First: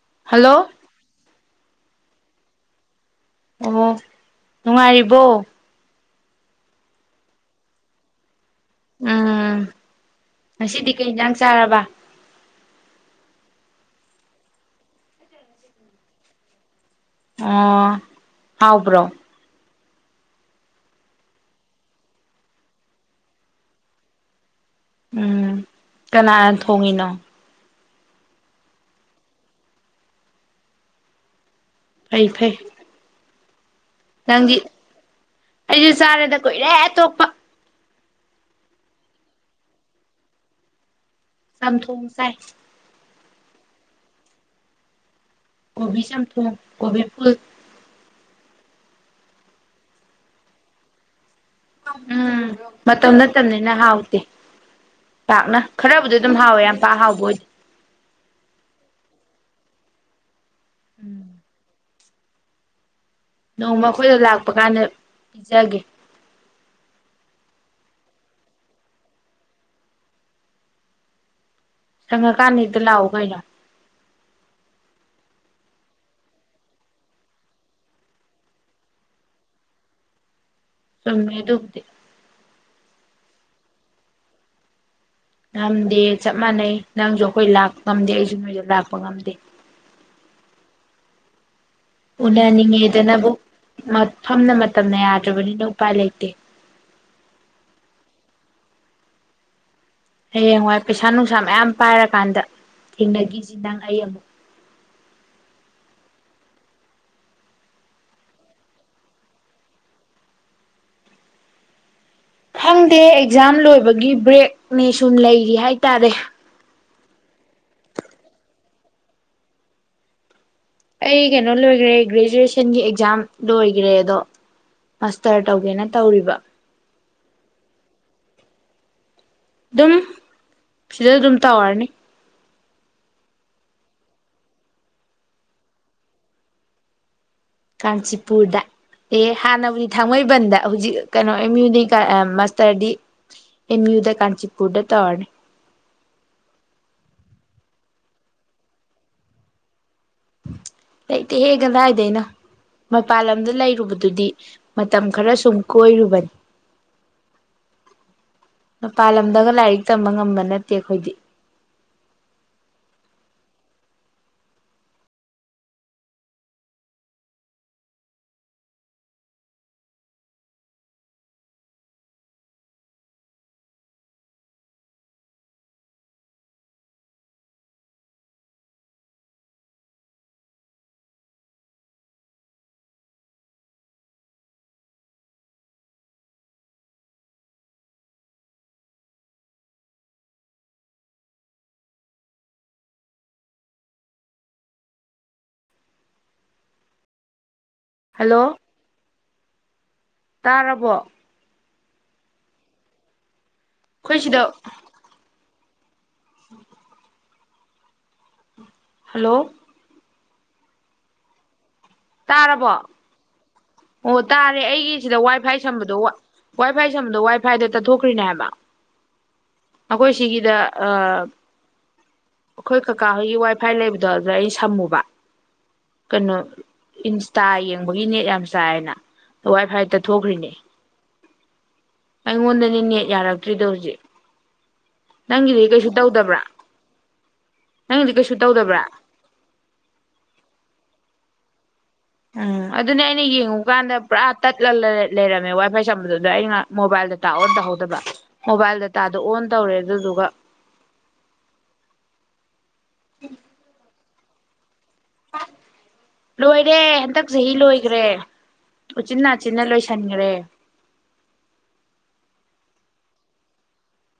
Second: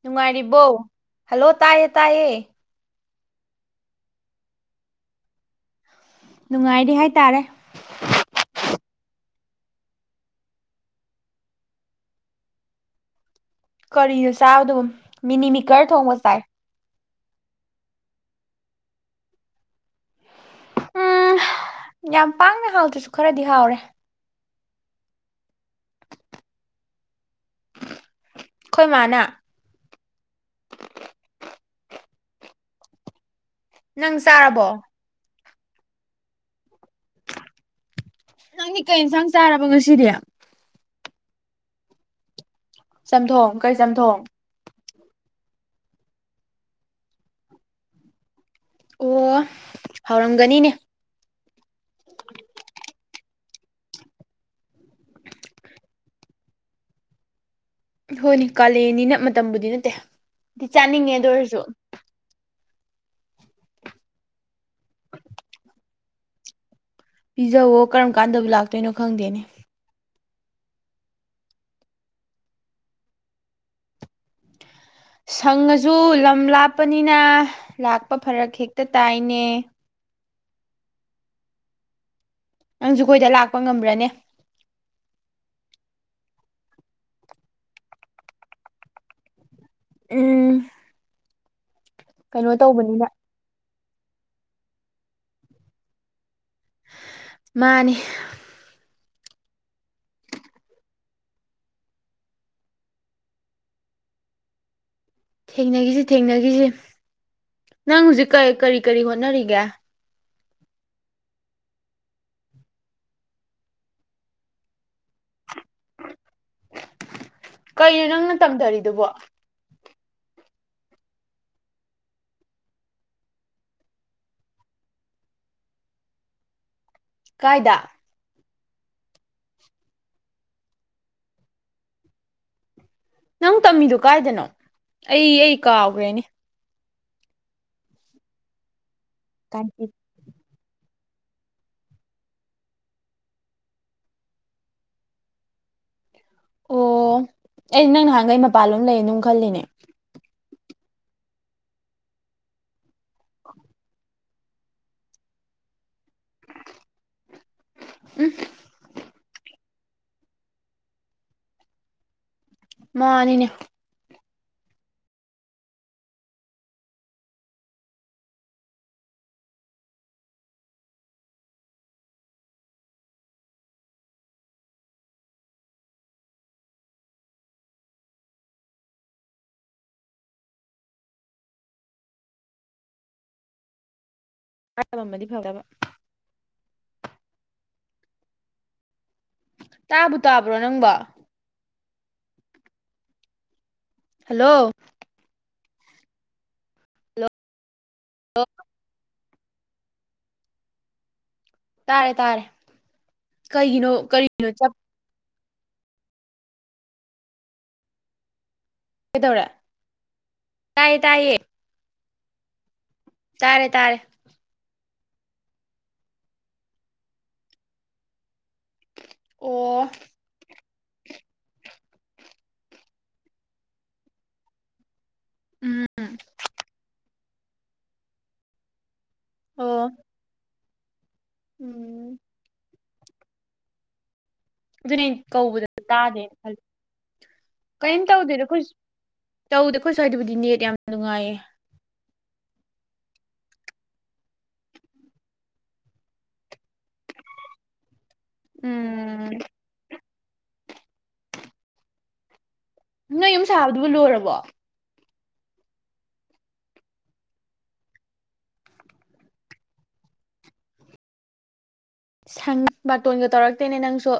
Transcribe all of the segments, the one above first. ꯅꯨꯡꯉꯥꯏꯔꯤꯕꯣ hello hello ꯇꯥꯏꯔꯦ ꯇꯥꯏꯌꯦ ꯑꯣ ꯅꯨꯡꯉꯥꯏꯔꯤꯕꯣ ꯅꯨꯡꯉꯥꯏꯔꯤ ꯍꯥꯏꯇꯥꯔꯦ ꯎꯝ ꯉꯁꯤꯗꯤ ꯀꯩ ꯏꯟꯖꯥꯡ ꯆꯥꯔꯕ ꯀꯔꯤꯅꯣ ꯆꯥꯕꯗꯨꯕ ꯃꯤꯅꯤꯃꯤꯀꯔ ꯊꯣꯡꯕ ꯆꯥꯏ ꯑꯣ ꯍꯥꯎꯕ꯭ꯔꯣ ꯎꯨꯝ ꯌꯥꯝ ꯄꯥꯛꯅ ꯍꯥꯎꯗ꯭ꯔꯁꯨ ꯈꯔꯗꯤ ꯍꯥꯎꯔꯦ ꯎꯨꯝ ꯀꯅꯥꯅ ꯊꯣꯡꯉꯤꯅꯣ ꯑꯈꯣꯏ ꯃꯥꯅ ꯐꯩ-ꯐꯩ ꯅꯪ ꯆꯥꯔꯕꯣ ꯑꯩꯗꯤ ꯆꯥꯔꯦꯗ ꯀꯨꯏꯔꯦ ꯇꯣꯛꯄ ꯅꯪꯗꯤ ꯀꯩ ꯏꯟꯁꯥꯡ ꯆꯥꯔꯕ ꯉꯁꯤꯗꯤ ꯆꯝꯊꯣꯡ ꯆꯥꯏ ꯆꯝꯊꯣꯡ ꯀꯔꯤ ꯆꯝꯊꯣꯡ ꯀꯣꯕꯤ ꯆꯝꯊꯣꯡ ꯀꯣꯕꯤ ꯐꯨꯜ ꯑꯣꯍ-ꯍꯥꯎꯔꯝꯒꯅꯤꯅꯦ ꯎꯝ ꯃꯇꯝ ꯅꯅꯤꯅ ꯍꯥꯎꯇꯦ ꯄꯥꯛꯅ ꯈꯔꯕꯨꯗꯤ ꯑꯗꯨꯝ ꯍꯥꯎꯋꯦ ꯌꯥꯝ ꯄꯥꯛ ꯍꯥꯎꯕ ꯑꯣꯏꯗꯦ ꯍꯣꯏꯅꯦ ꯀꯥꯂꯦꯟꯅꯤꯅ ꯃꯇꯝꯕꯨꯗꯤ ꯅꯠꯇꯦ ꯑꯗꯨ ꯆꯥꯅꯤꯡꯉꯦ ꯎꯝ ꯑꯥꯗꯨꯑꯣꯏꯔꯁꯨ ꯅꯣꯡꯃ ꯑꯩꯈꯣꯏꯗ ꯂꯥꯛꯄ ꯀꯥꯟꯗ ꯄꯤꯖꯒꯦ ꯄꯤꯖꯋꯣ ꯀꯔꯝ ꯀꯥꯟꯗꯕꯨ ꯂꯥꯛꯇꯣꯏꯅꯣ ꯈꯪꯗꯦꯅꯦ ꯁꯪꯉꯀꯥꯟꯗ ꯂꯥꯛꯑꯣ ꯀꯩꯅꯣ ꯁꯪꯉꯁꯨ ꯂꯝ ꯂꯥꯞꯄꯅꯤꯅ ꯂꯥꯛꯄ ꯐꯔꯛ ꯍꯦꯛꯇ ꯇꯥꯏꯅꯦ ꯆꯨꯝꯃꯤ ꯑꯗꯨꯕꯨꯗꯤ ꯅꯪꯖꯨ ꯑꯩꯈꯣꯌꯗꯥ ꯂꯥꯛꯄ ꯉꯝꯕ꯭ꯔꯅꯦ ꯉꯝꯗꯦ ꯆꯞ ꯃꯥꯟꯅꯩ ꯅꯪꯁꯨ ꯑꯩꯈꯣꯏ ꯂꯥꯛꯄ ꯉꯝꯗꯦ ꯑꯩꯁꯨ ꯅꯣꯏꯗ ꯂꯥꯛꯄ ꯉꯝꯗꯦ ꯎꯝ ꯎꯅ ꯀꯩꯅꯣ ꯇꯧꯕꯅꯤꯅ ꯅꯤꯡꯉꯦꯗꯕꯨ ꯃꯐꯝꯅ ꯃꯇꯝꯅ ꯌꯥꯗ꯭ꯔꯕꯅꯤꯅ ꯎꯄꯥꯏ ꯂꯩꯇꯦ ꯃꯥꯅꯤ ꯍꯌꯦꯡꯋꯥꯏ ꯄꯩꯁꯥ ꯅꯨꯡꯁꯥ ꯃꯌꯥꯝ ꯄꯥꯏꯔꯀꯥꯟꯗ ꯊꯦꯡꯅꯈꯤꯁꯤ ꯅꯪ ꯑꯩ ꯑꯃꯨꯛ ꯊꯦꯡꯅꯈꯤꯁꯤ ꯊꯦꯡꯅꯈꯤꯁꯤ ꯅꯪ ꯍꯧꯖꯤꯛ ꯀꯔꯤ ꯀꯔꯤ ꯍꯣꯠꯅꯔꯤꯒꯦ ꯈꯪꯗꯦ ꯑꯦꯛꯖꯥꯝ ꯂꯣꯏꯕꯒꯤ ꯕ꯭ꯔꯦꯛꯅꯦ ꯁꯨꯝ ꯂꯩꯔꯤ ꯍꯥꯏꯇꯥꯔꯦ ꯀꯩꯅꯣ ꯅꯪꯅ ꯇꯝꯊꯔꯤꯗꯨꯕꯣ ꯑꯩ ꯀꯩꯅꯣ ꯂꯣꯏꯈ꯭ꯔꯦ ꯒ꯭ꯔꯦꯖꯨꯑꯦꯁꯟꯒꯤ ꯑꯦꯛꯖꯥꯝ ꯂꯣꯏꯈ꯭ꯔꯦ ꯑꯗꯣ ꯃꯥꯁꯇꯔ ꯇꯧꯒꯦꯅ ꯇꯧꯔꯤꯕ ꯀꯥꯏꯗ ꯑꯗꯨꯝ ꯁꯤꯗ ꯑꯗꯨꯝ ꯇꯧꯔꯅꯤ ꯅꯪ ꯇꯝꯃꯤꯗꯨꯣ ꯀꯥꯏꯗꯅꯣ ꯑꯩ ꯑꯩ ꯀꯥꯎꯈ꯭ꯔꯦꯅꯦ ꯀꯟꯆꯤꯄꯨꯔꯗ ꯑꯦ ꯀꯥꯟꯆꯤ ꯍꯥꯟꯅꯕꯨꯗꯤ ꯊꯥꯡꯃꯩꯕꯟꯗ ꯍꯧꯖꯤꯛ ꯀꯩꯅꯣ ꯑꯦꯝ ꯌꯨ ꯃꯁꯇꯔꯗꯤ ꯑꯦꯝꯌꯨꯗ ꯀꯥꯟꯆꯤꯄꯨꯔꯗ ꯇꯧꯔꯅꯤ ꯑꯣ ꯑꯩ ꯅꯪ ꯅꯍꯥꯟꯈꯩ ꯃꯄꯜꯂꯣꯝ ꯂꯩ ꯑꯗꯨꯝ ꯈꯜꯂꯤꯅꯦ ꯂꯩꯇꯦ ꯍꯦꯛ ꯀꯗꯥꯏꯗ ꯑꯩꯅ ꯃꯄꯜ ꯂꯝꯗ ꯂꯩꯔꯨꯕꯗꯨꯗꯤ ꯃꯇꯝ ꯈꯔ ꯁꯨꯝ ꯀꯣꯏꯔꯨꯕ ꯃꯄꯥꯜ ꯂꯝꯗꯒꯥ ꯇꯝꯕ ꯉꯝꯕ ꯅꯠꯇꯦ ꯑꯩꯈꯣꯏꯗꯤ ꯃꯥꯅꯤꯅꯦ ꯐ ꯑꯃꯗꯤꯗꯤ ꯐꯕ ꯇꯥꯕꯨ ꯇꯥꯕ꯭ꯔꯣ ꯅꯪꯕ ꯍꯜꯂꯣ ꯍꯜꯂꯣ ꯍꯜꯂꯣ ꯇꯥꯔꯕꯣ ꯇꯥꯔꯦ ꯇꯥꯔꯦ ꯀꯩꯒꯤꯅꯣ ꯑꯩꯈꯣꯏ ꯀꯔꯤꯒꯤꯅꯣ ꯆꯞ ꯎꯝ ꯍꯜꯂꯣ ꯇꯌꯦ ꯇꯌꯦ ꯇꯥꯔꯕꯣ ꯇꯥꯔꯦ ꯑꯣ ꯇꯥꯔꯦ ꯑꯩꯒꯤ ꯁꯤꯗ ꯋꯥꯏ ꯐꯥꯏ ꯁꯝꯕꯗꯣ ꯋꯥꯏ ꯐꯥꯏ ꯁꯝꯕꯗꯣ ꯋꯥꯏ ꯐꯥꯏꯗꯣ ꯇꯠꯊꯣꯛꯈ꯭ꯔꯤꯅꯦ ꯍꯥꯏꯕ ꯑꯣ ꯑꯩꯈꯣꯏ ꯁꯤꯒꯤꯗ ꯑꯈꯣꯏ ꯀꯀꯥ ꯍꯣꯏꯒꯤ ꯋꯥꯏ ꯐꯥꯏ ꯂꯩꯕꯗꯣ ꯑꯗꯨꯗ ꯑꯩ ꯁꯝꯃꯨꯕ ꯎꯝ ꯀꯩꯅꯣ ꯏꯟ ꯇꯥ ꯌꯦꯡꯕꯒꯤ ꯅꯦꯠ ꯌꯥꯝ ꯆꯥꯏꯅꯥ ꯑꯣ ꯋꯥꯏꯐꯥꯏꯇ ꯊꯣꯛꯈ꯭ꯔꯤꯅꯦ ꯎꯝ ꯑꯩꯉꯣꯟꯗꯗꯤꯅꯦ ꯌꯥꯔꯛꯇ꯭ꯔꯤꯗꯣ ꯍꯧꯖꯤꯛ ꯑꯗꯨꯅꯦ ꯀꯧꯕꯗ ꯅꯪꯒꯤꯗꯤ ꯀꯩꯁꯨ ꯇꯥꯗꯦꯅ ꯇꯧꯗꯕ꯭ꯔꯥ ꯈꯜꯂꯤ ꯀꯔꯤꯝ ꯅꯪꯒꯤꯗꯤ ꯀꯩꯁꯨ ꯇꯧꯗꯦꯗ ꯑꯩꯈꯣꯏ ꯇꯧꯗꯕ꯭ꯔꯥ ꯇꯧꯗ ꯑꯩꯈꯣꯏ ꯁ꯭ꯋꯥꯏꯗꯕꯨꯗꯤ ꯅꯦꯠ ꯌꯥꯝ ꯅꯨꯡꯉꯥꯏꯌꯦ ꯎꯝ ꯑꯗꯨꯅꯦ ꯑꯩꯅ ꯌꯦꯡꯉꯨꯀꯥꯟꯗ ꯄꯨꯔꯥ ꯇꯠꯂ ꯂꯩꯔꯝꯃꯦ ꯋꯥꯏ ꯐꯥꯏ ꯆꯝꯕꯗꯨꯗ ꯑꯩꯅ ꯃꯣꯕꯥꯏꯜ ꯗꯇꯥ ꯑꯣꯟ ꯇꯧꯍꯧꯗꯕ ꯃꯣꯕꯥꯏꯜ ꯗꯇꯥꯗꯣ ꯎꯝ ꯑꯣꯟ ꯇꯧꯔꯦ ꯑꯗꯨꯗꯨꯒ ꯅꯣꯏ ꯌꯨꯝ ꯁꯥꯥꯕꯗꯨꯕꯨ ꯂꯣꯏꯔꯕ ꯋꯥ ꯂꯣꯏꯔꯦ ꯍꯟꯗꯛ ꯆꯍꯤ ꯂꯣꯏꯈ꯭ꯔꯦ ꯎꯆꯤꯟꯅꯥꯆꯤꯟꯅ ꯂꯣꯏꯁꯤꯟꯒ꯭ꯔꯦ ꯁꯪ ꯕꯥꯇꯣꯟꯒ ꯇꯧꯔꯛꯇꯦꯅꯦ ꯅꯪꯁꯨ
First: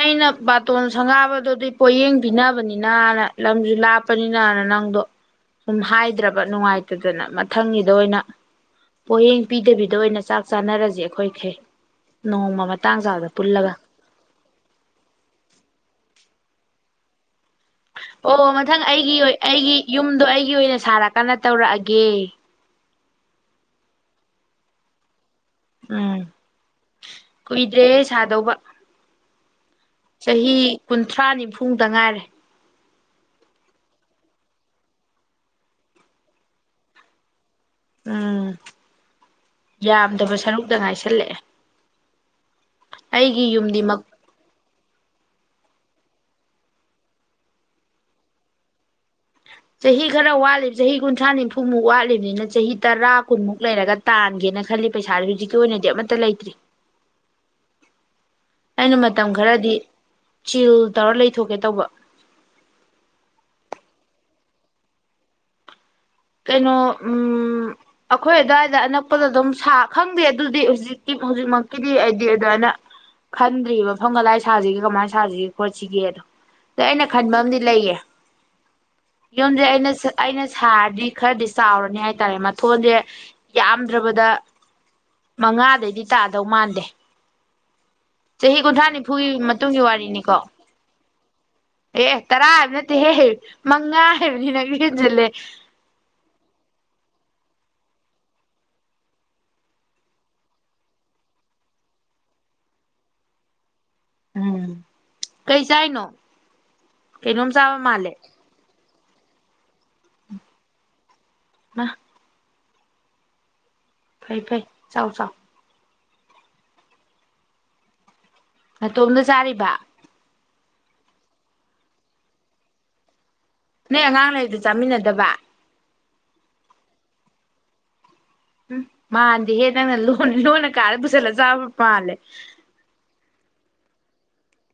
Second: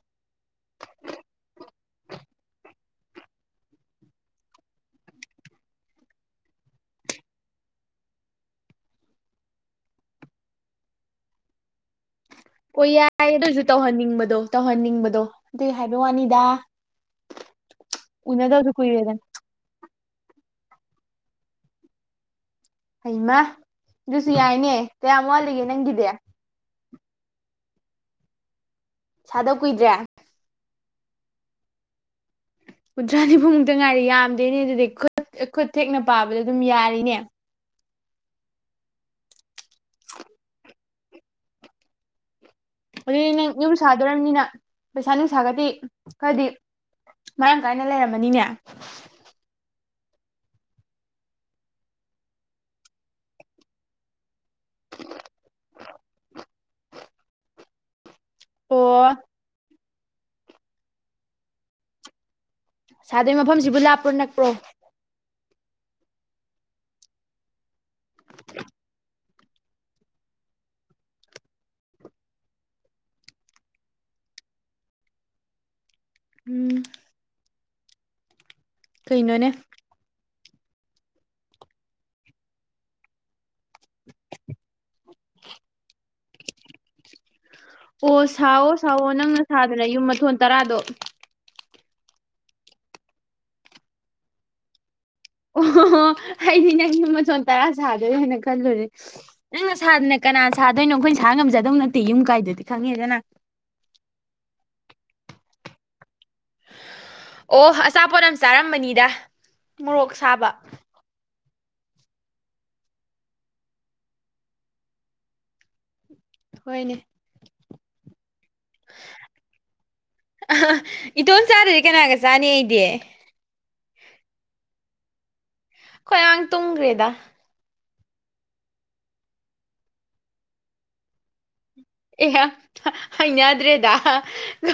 ꯑꯩꯅ ꯕꯥꯇꯣꯟ ꯁꯪꯒꯥꯕꯗꯨꯗꯤ ꯄꯣꯌꯦꯡ ꯄꯤꯅꯕꯅꯤꯅꯅ ꯂꯝꯁꯨ ꯂꯥꯞꯄꯅꯤꯅꯅ ꯅꯪꯗꯣ ꯁꯨꯝ ꯍꯥꯏꯗ꯭ꯔꯕ ꯅꯨꯡꯉꯥꯏꯇꯗꯅ ꯃꯊꯪꯒꯤꯗ ꯑꯣꯏꯅ ꯄꯣꯌꯦꯡ ꯄꯤꯗꯕꯤꯗ ꯑꯣꯏꯅ ꯆꯥꯛ ꯆꯥꯅꯔꯁꯦ ꯑꯩꯈꯣꯏꯈꯩ ꯅꯣꯡꯃ ꯑꯣ ꯃꯇꯥꯡ ꯆꯥꯕꯗ ꯌꯥꯏ ꯑꯗꯨꯁꯨ ꯄꯨꯜꯂꯒ ꯇꯧꯍꯟꯅꯤꯡꯕꯗꯣ ꯇꯧꯍꯟꯅꯤꯡꯕꯗꯣ ꯑꯗꯣ ꯑꯗꯨꯏ ꯍꯥꯏꯕ ꯋꯥꯅꯤꯗ ꯑꯣ ꯎꯅꯗꯕꯁꯨ ꯃꯊꯪ ꯑꯩꯒꯤ ꯀꯨꯏꯔꯦꯗꯅ ꯑꯣꯏ ꯑꯩꯒꯤ ꯌꯨꯝꯗꯣ ꯑꯩꯒꯤ ꯑꯣꯏꯅ ꯁꯥꯔꯀꯥꯟꯗ ꯇꯧꯔꯛꯑꯒꯦ ꯍꯩꯃ ꯑꯗꯨ ꯁꯤ ꯌꯥꯏꯅꯦ ꯀꯌꯥꯝ ꯋꯥꯠ ꯒꯦ ꯅꯪꯒꯤꯗꯤ ꯎꯝ ꯀꯨꯏꯗ꯭ꯔꯦ ꯁꯥꯗꯧꯕ ꯁꯥꯗꯧ ꯀꯨꯏꯗ꯭ꯔꯦ ꯆꯍꯤ ꯀꯨꯟꯊ꯭ꯔꯥ ꯅꯤꯝꯐꯨꯗ ꯉꯥꯏꯔꯦ ꯀꯨꯟꯊ꯭ꯔꯥ ꯅꯤꯐꯨꯃꯨꯛꯇ ꯉꯥꯏꯔꯦ ꯌꯥꯝꯗꯦꯅꯦ ꯑꯗꯨꯗꯤ ꯈꯨꯠ ꯈꯨꯠ ꯊꯦꯛꯅ ꯄꯥꯕꯗ ꯑꯗꯨꯝ ꯌꯥꯔꯤꯅꯦ ꯎꯝ ꯌꯥꯝꯗꯕ ꯁꯔꯨꯛꯇ ꯉꯥꯏꯁꯜꯂꯛꯑꯦ ꯑꯗꯨ ꯑꯩꯒꯤ ꯅꯪ ꯌꯨꯝ ꯌꯨꯝꯗꯤ ꯃꯛ ꯁꯥꯗꯣꯔꯝꯅꯤꯅ ꯄꯩꯁꯥ ꯅꯨꯡ ꯁꯥꯒꯗꯤ ꯈꯔꯗꯤ ꯃꯔꯥꯡ ꯀꯥꯏꯅ ꯂꯩꯔꯝꯃꯅꯤꯅꯦ ꯆꯍꯤ ꯈꯔ ꯋꯥꯠꯂꯤꯕ ꯆꯍꯤ ꯀꯨꯟꯊ꯭ꯔꯥ ꯅꯤꯐꯨꯃꯨꯛ ꯋꯥꯠꯂꯤꯕꯅꯤꯅ ꯆꯍꯤ ꯇꯔꯥ ꯀꯨꯟꯃꯨꯛ ꯂꯩꯔꯒ ꯇꯥꯟꯒꯦꯅ ꯈꯜꯂꯤ ꯄꯩꯁꯥꯥꯁꯦ ꯍꯧꯖꯤꯛꯀꯤ ꯑꯣꯏꯅꯗꯤ ꯑꯃꯠꯇ ꯂꯩꯇ꯭ꯔꯤ ꯑꯣ ꯑꯩꯅ ꯃꯇꯝ ꯈꯔꯗꯤ ꯆꯤꯜ ꯇꯧꯔ ꯂꯩꯊꯣꯛꯀꯦ ꯇꯧꯕ ꯁꯥꯗꯣꯏ ꯃꯐꯝꯁꯤꯕꯨ ꯂꯥꯞꯄ꯭ꯔꯣ ꯅꯛꯄ꯭ꯔꯣ ꯀꯩꯅꯣ ꯎꯝ ꯑꯩꯈꯣꯏ ꯑꯗꯨꯋꯥꯏꯗ ꯑꯅꯛꯄꯗ ꯑꯗꯨꯝ ꯁꯥ ꯈꯪꯗꯦ ꯑꯗꯨꯗꯤ ꯍꯧꯖꯤꯛꯀꯤ ꯍꯧꯖꯤꯛꯃꯛꯀꯤꯗꯤ ꯑꯩꯗꯤ ꯑꯗꯨꯃꯥꯏꯅ ꯈꯟꯗ꯭ꯔꯤꯔꯤꯕ ꯃꯐꯝ ꯀꯗꯥꯥꯏ ꯁꯥꯁꯤꯒꯦ ꯀꯃꯥꯏꯅ ꯁꯥꯁꯤꯒꯦ ꯈꯣꯠꯁꯤꯒꯦ ꯎꯝ ꯑꯩꯅ ꯈꯟꯕꯝꯗꯤ ꯂꯩꯌꯦ ꯀꯩꯅꯣꯅꯦ ꯌꯣꯨꯝꯖꯦ ꯑꯩꯅ ꯑꯩꯅ ꯁꯥꯔꯥꯗꯤ ꯈꯔꯗꯤ ꯆꯥꯎꯔꯅꯤ ꯍꯥꯏꯇꯥꯔꯦ ꯃꯊꯣꯟꯖꯦ ꯌꯥꯝꯗ꯭ꯔꯕꯗ ꯃꯉꯥꯗꯩꯗꯤ ꯇꯥꯗꯧ ꯃꯥꯟꯗꯦ ꯑꯣ ꯆꯍꯤ ꯁꯥꯋꯣ ꯀꯨꯟꯊ꯭ꯔꯥ ꯁꯥꯋꯣ ꯅꯤꯐꯨꯒꯤ ꯅꯪꯅ ꯃꯇꯨꯡꯒꯤ ꯁꯥꯗꯅ ꯌꯨꯝ ꯋꯥꯔꯤꯅꯤꯀꯣ ꯃꯊꯣꯟ ꯇꯔꯥꯗꯣ ꯑꯦ-ꯑꯦ ꯇꯥꯔꯥ ꯍꯥꯏꯕ ꯅꯠꯇꯦꯍꯦ ꯃꯪꯉꯥ ꯍꯥꯏꯕꯅꯤ ꯅꯪꯖꯨ ꯑꯣ-ꯍꯣ-ꯍꯣ ꯑꯩꯗꯤ ꯅꯪ ꯌꯨꯝ ꯃꯊꯣꯟ ꯇꯥꯔꯥ ꯁꯥꯗꯣꯏ ꯑꯣꯏꯅ ꯈꯜꯂꯨꯔꯦ ꯁ ꯅꯪꯅ ꯁꯥꯗꯥꯅ ꯀꯅꯥꯅ ꯁꯥꯗꯣꯏꯅꯣ ꯑꯩꯈꯣꯏꯅ ꯁꯥ ꯉꯝꯖꯗꯣ ꯅꯠꯇꯦ ꯌꯨꯝꯀꯥꯏꯗꯨꯗꯤ ꯈꯪꯉꯦꯗꯅ ꯎꯝ ꯀꯩ ꯆꯥꯏꯅꯣ ꯀꯩꯅꯣꯝ ꯑꯣ ꯆꯥꯕ ꯃꯥꯜꯂꯦ ꯑꯆꯥꯄꯣꯠ ꯑꯝ ꯆꯥꯔꯝꯃꯅꯤ ꯗ ꯃꯣꯔꯣꯛ ꯁꯥꯕ ꯏꯃꯥ ꯐꯩ-ꯐꯩ ꯆꯥꯎ-ꯆꯥꯎ ꯍꯣꯏꯅꯦ ꯅꯇꯣꯝꯗ ꯆꯥꯔꯤꯕ ꯑꯍ-ꯏꯇꯣꯝ ꯆꯥꯗ꯭ꯔꯗꯤ ꯀꯅꯥꯒꯥ ꯆꯥꯅꯤ ꯑꯩꯗꯤ ꯅꯣꯏ ꯑꯉꯥꯡ ꯂꯩꯔꯤꯗꯨ ꯆꯥꯃꯤꯟꯅꯗꯕ ꯑꯈꯣꯏ ꯑꯉꯥꯡ ꯇꯨꯝꯒ꯭ꯔꯦꯗ ꯎꯍ-ꯃꯥꯟꯗꯦꯍꯦ ꯅꯪꯅ ꯂꯣꯟ-ꯂꯣꯟꯅ ꯀꯥꯗꯥ ꯄꯨꯖꯤꯜꯂ ꯆꯥꯕ ꯃꯥꯜꯂꯦ ꯑꯍꯥ ꯍꯩꯅꯗ꯭ꯔꯦꯗ [inaudible]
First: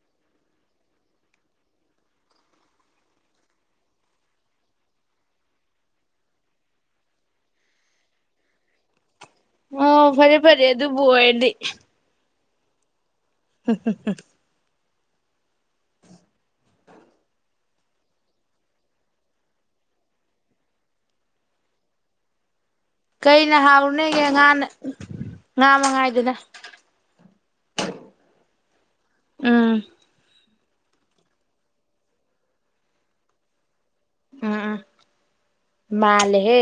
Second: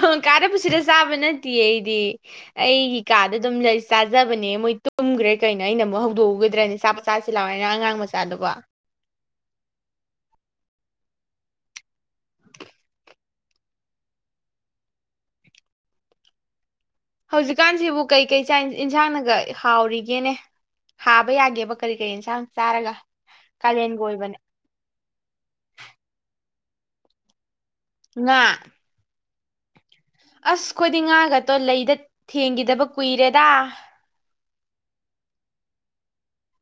ꯍꯣ ꯐꯔꯦ-ꯐꯔꯦ ꯑꯗꯨꯕꯨ ꯑꯣꯏꯔꯗꯤ ꯍꯥ-ꯍꯥ-ꯍꯥ ꯍꯧꯖꯤꯛꯀꯥꯟꯁꯤꯕꯨ ꯀꯩ-ꯀꯩ ꯆꯥꯏ-ꯏꯟꯁꯥꯡꯅꯒ ꯍꯥꯎꯔꯤꯒꯦꯅꯦ ꯍꯥꯕ ꯌꯥꯒꯦꯕ ꯀꯔꯤ-ꯀꯔꯤ ꯑꯦꯟꯁꯥꯡ ꯀꯩꯅ ꯍꯥꯎꯔꯨꯅꯦꯒꯦ ꯉꯥꯅ ꯉꯥꯃꯉꯥꯏꯗꯅ ꯉꯥ ꯎꯨꯝ ꯑꯁ ꯈꯣꯏꯗꯤ ꯉꯥꯒꯥꯛꯇꯣ ꯂꯩꯗ ꯊꯦꯡꯒꯤꯗꯕ ꯀꯨꯏꯔꯦꯗ ꯎꯝ-ꯎꯝ ꯃꯥꯜꯂꯦꯍꯦ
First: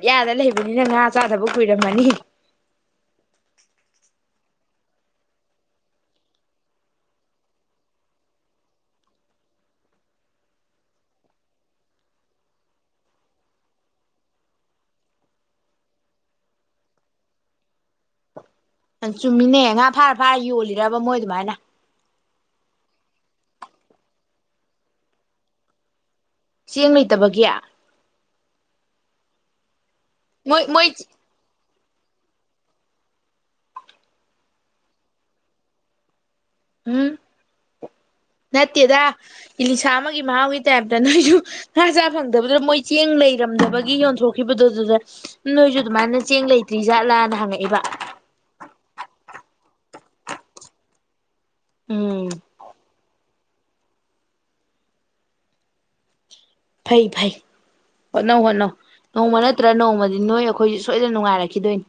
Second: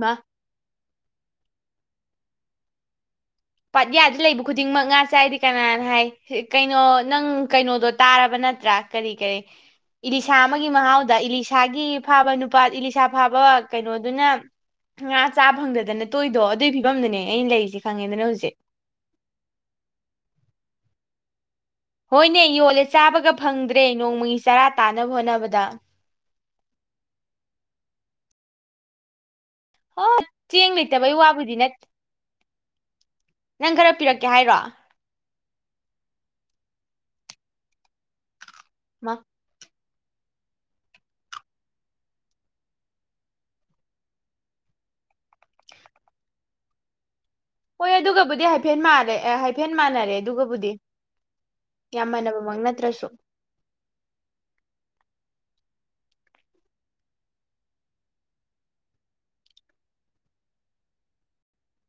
ꯃꯥ ꯂꯩꯕ ꯂꯣꯏꯅ ꯉꯥ ꯆꯥꯗꯕ ꯀꯨꯏꯔꯝꯃꯅꯤ ꯄꯥꯠꯍꯥꯗ ꯂꯩꯕ ꯈꯨꯗꯤꯡꯃꯛ ꯉꯥ ꯆꯥꯏꯗꯤ ꯀꯅꯥꯅ ꯍꯥꯏ ꯍ ꯀꯩꯅꯣ ꯅꯪ ꯀꯩꯅꯣꯗꯨ ꯇꯥꯔꯕ ꯅꯠꯇ꯭ꯔ ꯀꯔꯤ-ꯀꯔꯤ ꯏꯂꯤꯁꯥ ꯑꯃꯒꯤ ꯃꯍꯥꯎꯗ ꯏꯂꯤꯁꯥꯒꯤ ꯐꯥꯕꯥ ꯅꯨꯄ ꯏꯂꯤꯁꯥ ꯐꯥꯕ ꯀꯩꯅꯣꯗꯨꯅ ꯉꯥ ꯆꯥꯕ ꯐꯪꯗꯗꯅ ꯇꯣꯛꯏꯗꯣ ꯑꯗꯨꯏ ꯐꯤꯕꯝꯗꯨꯅꯦ ꯑꯩꯅ ꯂꯩꯔꯤꯁꯦ ꯈꯪꯉꯦꯗꯅ ꯍꯧꯖꯤꯛ ꯑꯦ ꯌꯥ ꯆꯨꯝꯃꯤꯅꯦ ꯉꯥ ꯐꯥꯔ-ꯐꯥꯔ ꯌꯣꯜꯂꯤꯔꯕ ꯃꯣꯏ ꯑꯗꯨꯃꯥꯏꯅ ꯍꯣꯏꯅꯦ ꯌꯣꯜꯂꯦ ꯆꯥꯕꯒ ꯐꯪꯗ꯭ꯔꯦ ꯅꯣꯡꯃꯒꯤ ꯆꯥꯔꯥ ꯇꯥꯟꯅꯕ ꯍꯣꯠꯅꯕꯗ ꯆꯦꯡ ꯂꯩꯇꯕꯒꯤ ꯃꯣꯏ ꯑꯣ‌ꯆꯦꯡ ꯃꯣꯏ ꯂꯩꯇꯕꯩ ꯋꯥꯕꯨꯗꯤ ꯅꯠ ꯅꯪ ꯈꯔꯥ ꯄꯤꯔꯛꯀꯦ ꯍꯥꯏꯔꯣ ꯍꯝ ꯅꯥꯇꯦꯗꯥ ꯑꯃ ꯑꯦꯂꯤꯁ ꯑꯦꯂꯤꯁꯥ ꯑꯃꯒꯤ ꯃꯍꯧꯒꯤ ꯇꯨꯄꯦ ꯇꯥ ꯅꯣꯏꯁꯨ ꯉꯥ ꯆꯥ ꯐꯪꯗꯕꯗꯨꯗꯥ ꯃꯣꯏ ꯆꯦꯡ ꯂꯩꯔꯝꯗꯕꯒꯤ ꯌꯣꯟꯊꯣꯛ ꯈꯤꯕꯗꯨ ꯑꯗꯨꯗ ꯅꯣꯏꯁꯨ ꯑꯗꯨꯃꯥꯏꯅ ꯆꯦꯡ ꯂꯩꯇꯔꯤꯖꯠꯂꯅ ꯍꯣꯏ ꯑꯗꯨꯒꯕꯨ ꯍꯥꯏꯐꯦꯠ ꯃꯅꯩ ꯑꯦ ꯃꯅꯥꯔꯦ ꯑꯗꯨꯒꯥꯕꯨꯗꯤ ꯌꯥꯝ ꯎꯝ ꯃꯅꯥꯕꯥꯃꯛ ꯅꯥꯠꯔꯁꯨ ꯐꯩ ꯐꯩ ꯍꯣꯠꯅꯧ ꯍꯣꯠꯅꯧ ꯅꯣꯡꯃ ꯅꯠꯇ꯭ꯔ ꯅꯣꯡꯃꯗꯤ ꯅꯣꯏ ꯑꯩꯈꯣꯏꯁꯤ ꯁꯣꯏꯗꯅ ꯅꯨꯡꯉꯥꯏꯔꯛꯈꯤꯗꯣꯏꯅꯤ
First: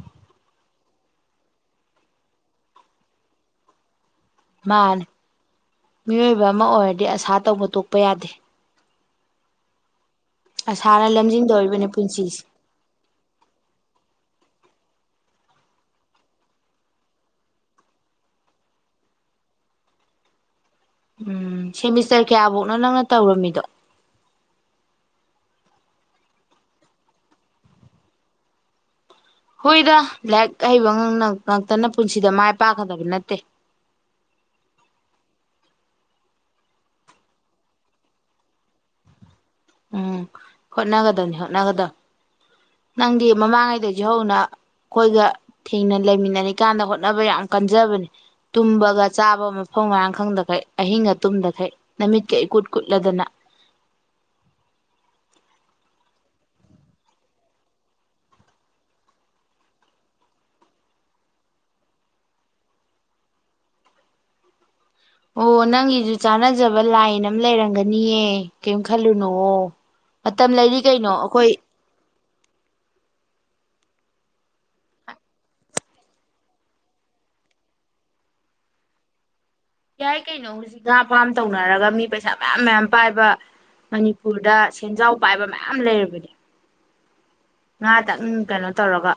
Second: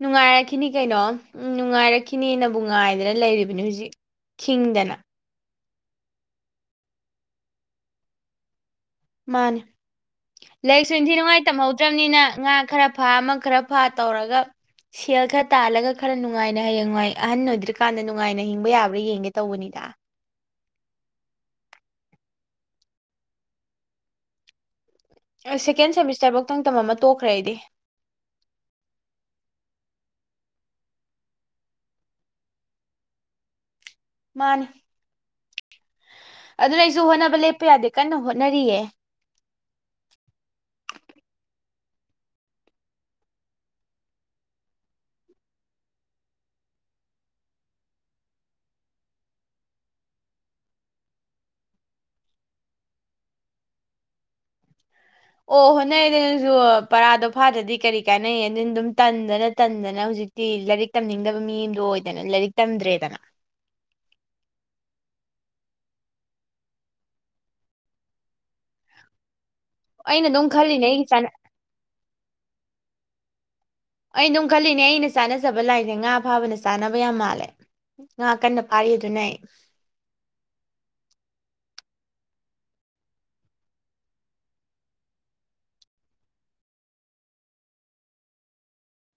ꯅꯨꯡꯉꯥꯏꯔꯛꯈꯤꯅꯤ ꯀꯩꯅꯣ ꯎꯝ ꯅꯨꯡꯉꯥꯏꯔꯛꯈꯤꯅꯦꯅꯕꯨ ꯉꯥꯏꯗꯅ ꯂꯩꯔꯤꯕꯅꯤ ꯍꯧꯖꯤꯛ ꯈꯈꯤꯡꯗꯅ ꯃꯥꯅꯦ ꯃꯤꯑꯣꯏꯕ ꯑꯃ ꯑꯣꯏꯔꯗꯤ ꯑꯁꯥ ꯇꯧꯕ ꯇꯣꯛꯄ ꯌꯥꯗꯦ ꯃꯥꯅꯦ ꯂꯥꯏꯔꯤꯛꯁꯨ ꯑꯁꯥꯅ ꯏꯟꯊꯤ ꯅꯨꯡꯉꯥꯏ ꯂꯝꯖꯤꯡꯗꯧꯔꯤꯕꯅꯤ ꯇꯝꯍꯧꯗ꯭ꯔꯕꯅꯤꯅ ꯄꯨꯟꯁꯤꯁꯦ ꯉꯥ ꯈꯔ ꯐꯥ ꯑꯃ ꯈꯔ ꯐꯥ ꯇꯧꯔꯒ ꯁꯦꯜ ꯈꯔ ꯇꯥꯜꯂꯒ ꯈꯔ ꯅꯨꯡꯉꯥꯏꯅ ꯍꯌꯦꯡꯋꯥꯏ ꯑꯍꯟ ꯑꯣꯏꯗ꯭ꯔꯀꯥꯟꯗ ꯅꯨꯡꯉꯥꯏꯅ ꯍꯤꯡꯕ ꯌꯥꯕ꯭ꯔꯥ ꯌꯦꯡꯒꯦ ꯇꯧꯕꯅꯤꯗ ꯎꯝ ꯁꯦꯃꯤꯁꯇꯔ ꯀꯌꯥ ꯐꯧꯅ ꯅꯪꯅ ꯇꯧꯔꯝꯃꯤꯗꯣ ꯁꯦꯀꯦꯟ ꯁꯦꯃꯤꯁꯇꯔꯐꯧ ꯊꯪ ꯇꯝ ꯑꯃ ꯇꯣꯛꯈ꯭ꯔ ꯑꯩꯗꯤ ꯍꯨꯏꯗ ꯂꯥꯏꯔꯤꯛ ꯍꯩꯕ ꯉꯇꯅ ꯄꯨꯟꯁꯤꯗ ꯃꯥꯏ ꯄꯥꯛꯀꯗꯕ ꯅꯠꯇꯦ ꯃꯥꯅꯤ ꯑꯗꯨꯅ ꯑꯩꯁꯨ ꯍꯣꯠꯅꯕ ꯂꯦꯞꯄ ꯌꯥꯗꯦ ꯀꯟꯅ ꯍꯣꯠꯅꯔꯤꯌꯦ ꯎꯝ ꯍꯣꯠꯅꯒꯗꯅꯤ ꯍꯣꯠꯅꯒꯗꯕ ꯅꯪꯗꯤ ꯃꯃꯥꯡꯉꯩꯗꯒꯤꯗꯒꯤ ꯍꯧꯅ ꯑꯩꯈꯣꯏꯒ ꯊꯦꯡꯅ ꯂꯩꯃꯤꯟꯅꯔꯤꯀꯥꯟꯗ ꯍꯣꯠꯅꯕ ꯌꯥꯝ ꯀꯟꯖꯕꯅꯦ ꯇꯨꯝꯕꯒ ꯆꯥꯕ ꯃꯐꯝ ꯃꯔꯥꯡ ꯈꯪꯗꯈꯩ ꯑꯍꯤꯡꯒ ꯇꯨꯝꯗꯈꯩ ꯅꯨꯃꯤꯠꯀ ꯏꯀꯨꯠ ꯀꯨꯠꯂꯗꯅ ꯑꯣ ꯍꯣꯠꯅꯩꯗ ꯅꯪꯁꯨ ꯄꯔꯥꯗꯣ ꯐꯥꯗ꯭ꯔꯗꯤ ꯀꯔꯤ ꯀꯥꯟꯅꯩ ꯑꯗꯨ ꯑꯗꯨꯝ ꯇꯟꯗꯅ ꯇꯟꯗꯅ ꯍꯧꯖꯤꯛꯇꯤ ꯂꯥꯏꯔꯤꯛ ꯇꯝꯅꯤꯡꯗꯕ ꯃꯤ ꯑꯗꯣ ꯑꯣꯏꯗꯅ ꯂꯥꯏꯔꯤꯛ ꯇꯝꯗ꯭ꯔꯦꯗꯅ ꯑꯣ ꯅꯪꯒꯤꯁꯨ ꯆꯥꯟꯅꯖꯕ ꯂꯥꯏꯟ ꯑꯃ ꯂꯩꯔꯝꯒꯅꯤꯌꯦ ꯀꯔꯤꯝ ꯈꯜꯂꯨꯅꯨ ꯑꯩꯅ ꯑꯗꯨꯝ ꯃꯇꯝ ꯂꯩꯔꯤ ꯈꯜꯂꯤꯅꯦ ꯑꯩꯒꯤ ꯀꯩꯅꯣ ꯆꯥꯅ ꯑꯈꯣꯏ ꯑꯩ ꯑꯗꯨꯝ ꯈꯜꯂꯤꯅꯦ ꯑꯩꯅ ꯆꯥꯅꯖꯕ ꯂꯥꯏꯁꯦ ꯉꯥ ꯐꯥꯕꯅ ꯆꯥꯅꯕ ꯌꯥꯝ ꯃꯥꯜꯂꯦ ꯉꯥ ꯀꯟꯅ ꯐꯥꯔꯤ ꯑꯗꯨꯅ ꯑꯩ ꯌꯥꯏ ꯀꯩꯅꯣ ꯍꯧꯖꯤꯛ ꯉꯥ ꯐꯥꯝ ꯇꯧꯅꯔꯒ ꯃꯤ ꯄꯩꯁꯥ ꯃꯌꯥꯝ ꯃꯌꯥꯝ ꯄꯥꯏꯕ ꯃꯅꯤꯄꯨꯔꯗ ꯁꯦꯟꯖꯥꯎ ꯄꯥꯏꯕ ꯃꯌꯥꯝ ꯂꯩꯔꯕꯅꯦ ꯉꯥꯇꯪ ꯀꯩꯅꯣ ꯇꯧꯔꯒ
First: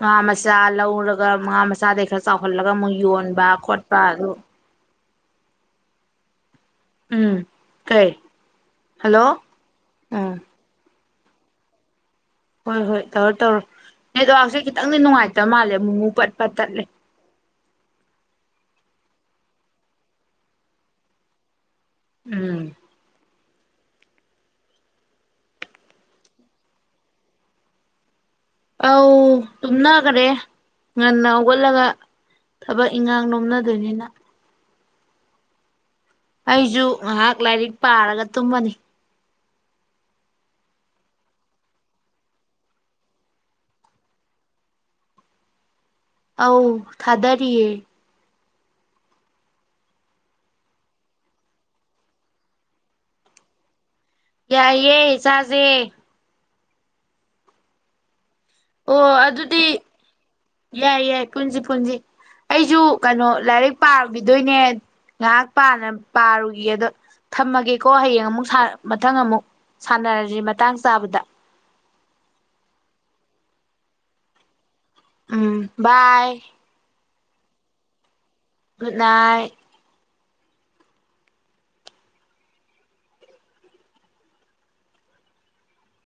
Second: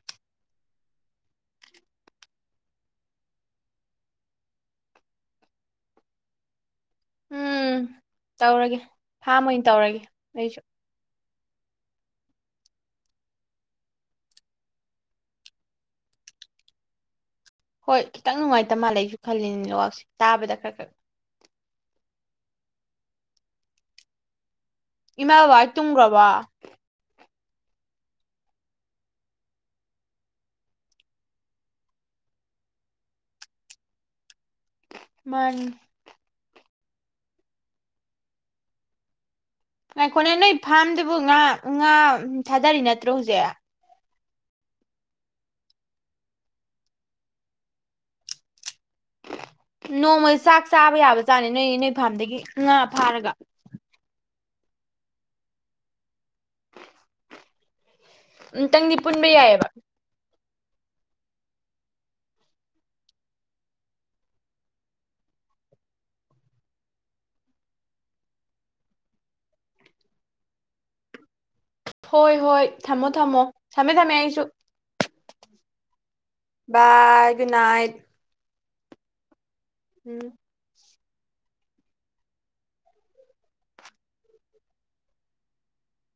ꯉꯥ ꯃꯆꯥ ꯂꯧꯔꯒ ꯉꯥ ꯃꯆꯥꯗꯒꯤ ꯈꯔ ꯆꯥꯎꯍꯜꯂꯒ ꯑꯃꯨꯛ ꯌꯣꯟꯕ ꯈꯣꯠꯄ ꯑꯗꯨ ꯎꯝ ꯀꯩ ꯇꯧꯔꯒꯦ ꯍꯂꯣ ꯐꯥꯝ ꯑꯣꯏꯅ ꯇꯧꯔꯒꯦ ꯎꯝ ꯑꯩꯁꯨ ꯍꯣꯏ ꯍꯣꯏ ꯇꯧꯔꯣ ꯇꯧꯔꯣ ꯅꯦꯠꯋꯥꯛꯁꯦ ꯈꯤꯇꯪꯗꯤ ꯅꯨꯡꯉꯥꯏꯇꯕ ꯃꯥꯜꯂꯦ ꯑꯃꯨꯡꯉꯨ ꯄꯠꯄꯠ ꯇꯠꯂꯦ ꯍꯣꯏ ꯈꯤꯇꯪ ꯅꯨꯡꯉꯥꯏꯇ ꯃꯥꯜꯂꯦꯁꯨ ꯈꯜꯂꯤ ꯂꯥꯛꯁꯦ ꯇꯥꯕꯗ ꯈꯔ ꯈꯔ ꯎꯝ ꯏꯃꯥ ꯕꯕꯥꯏ ꯇꯨꯝꯒ꯭ꯔꯕ‌ꯣ ꯑꯧ ꯇꯨꯝꯅꯒꯔꯦ ꯉꯟꯅ ꯍꯧꯒꯠꯂꯒ ꯊꯕꯛ ꯏꯟꯈꯥꯡ ꯅꯣꯝꯅꯗꯣꯏꯅꯤꯅ ꯃꯥꯅꯤ ꯑꯩꯁꯨ ꯉꯥꯏꯍꯥꯛ ꯂꯥꯏꯔꯤꯛ ꯄꯥꯔꯒ ꯇꯨꯝꯕꯅꯤ ꯉꯥꯏꯈꯣꯅꯦ ꯅꯣꯏ ꯐꯥꯝꯗꯨꯕꯨ ꯉꯥ ꯉꯥ ꯊꯥꯗꯔꯤ ꯅꯠꯇ꯭ꯔꯣ ꯍꯧꯖꯤꯛ ꯑꯧ ꯊꯥꯗꯔꯤꯌꯦ ꯅꯣꯡꯃ ꯆꯥꯛ ꯆꯥꯕ ꯌꯥꯕꯖꯥꯠꯅꯤ ꯅꯣꯏ ꯅꯣꯏ ꯐꯥꯝꯗꯒꯤ ꯉꯥ ꯐꯥꯔꯒ ꯌꯥꯏꯌꯦꯦ ꯆꯥꯥꯁꯦ ꯑꯃꯇꯪꯗꯤ ꯑꯣ ꯄꯨꯟꯕ ꯌꯥꯏꯌ‌ꯦꯕ ꯑꯗꯨꯗꯤ ꯌꯥꯏ ꯌꯥꯏ ꯄꯨꯟꯁꯤ ꯄꯨꯟꯁꯤ ꯑꯩꯁꯨ ꯀꯩꯅꯣ ꯂꯥꯏꯔꯤꯛ ꯄꯥꯔꯨꯈꯤꯗꯣꯏꯅꯦ ꯉꯥꯏꯍꯥꯛ ꯄꯥꯔꯨꯒꯤꯒ‌ꯦ ꯑꯗꯣ ꯊꯝꯃꯒꯦꯀꯣ ꯍꯌꯦꯡ ꯑꯃꯨꯛ ꯃꯊꯪ ꯑꯃꯨꯛ ꯁꯥꯟꯅꯔꯁꯤ ꯃꯇꯥꯡ ꯆꯥꯕꯗ ꯍꯣꯏ ꯍꯣꯏ ꯊꯝꯃꯣ ꯊꯝꯃꯣ ꯊꯝꯃꯦ ꯊꯝꯃꯦ ꯑꯩꯁꯨ um bye bye good night good night ꯎꯝ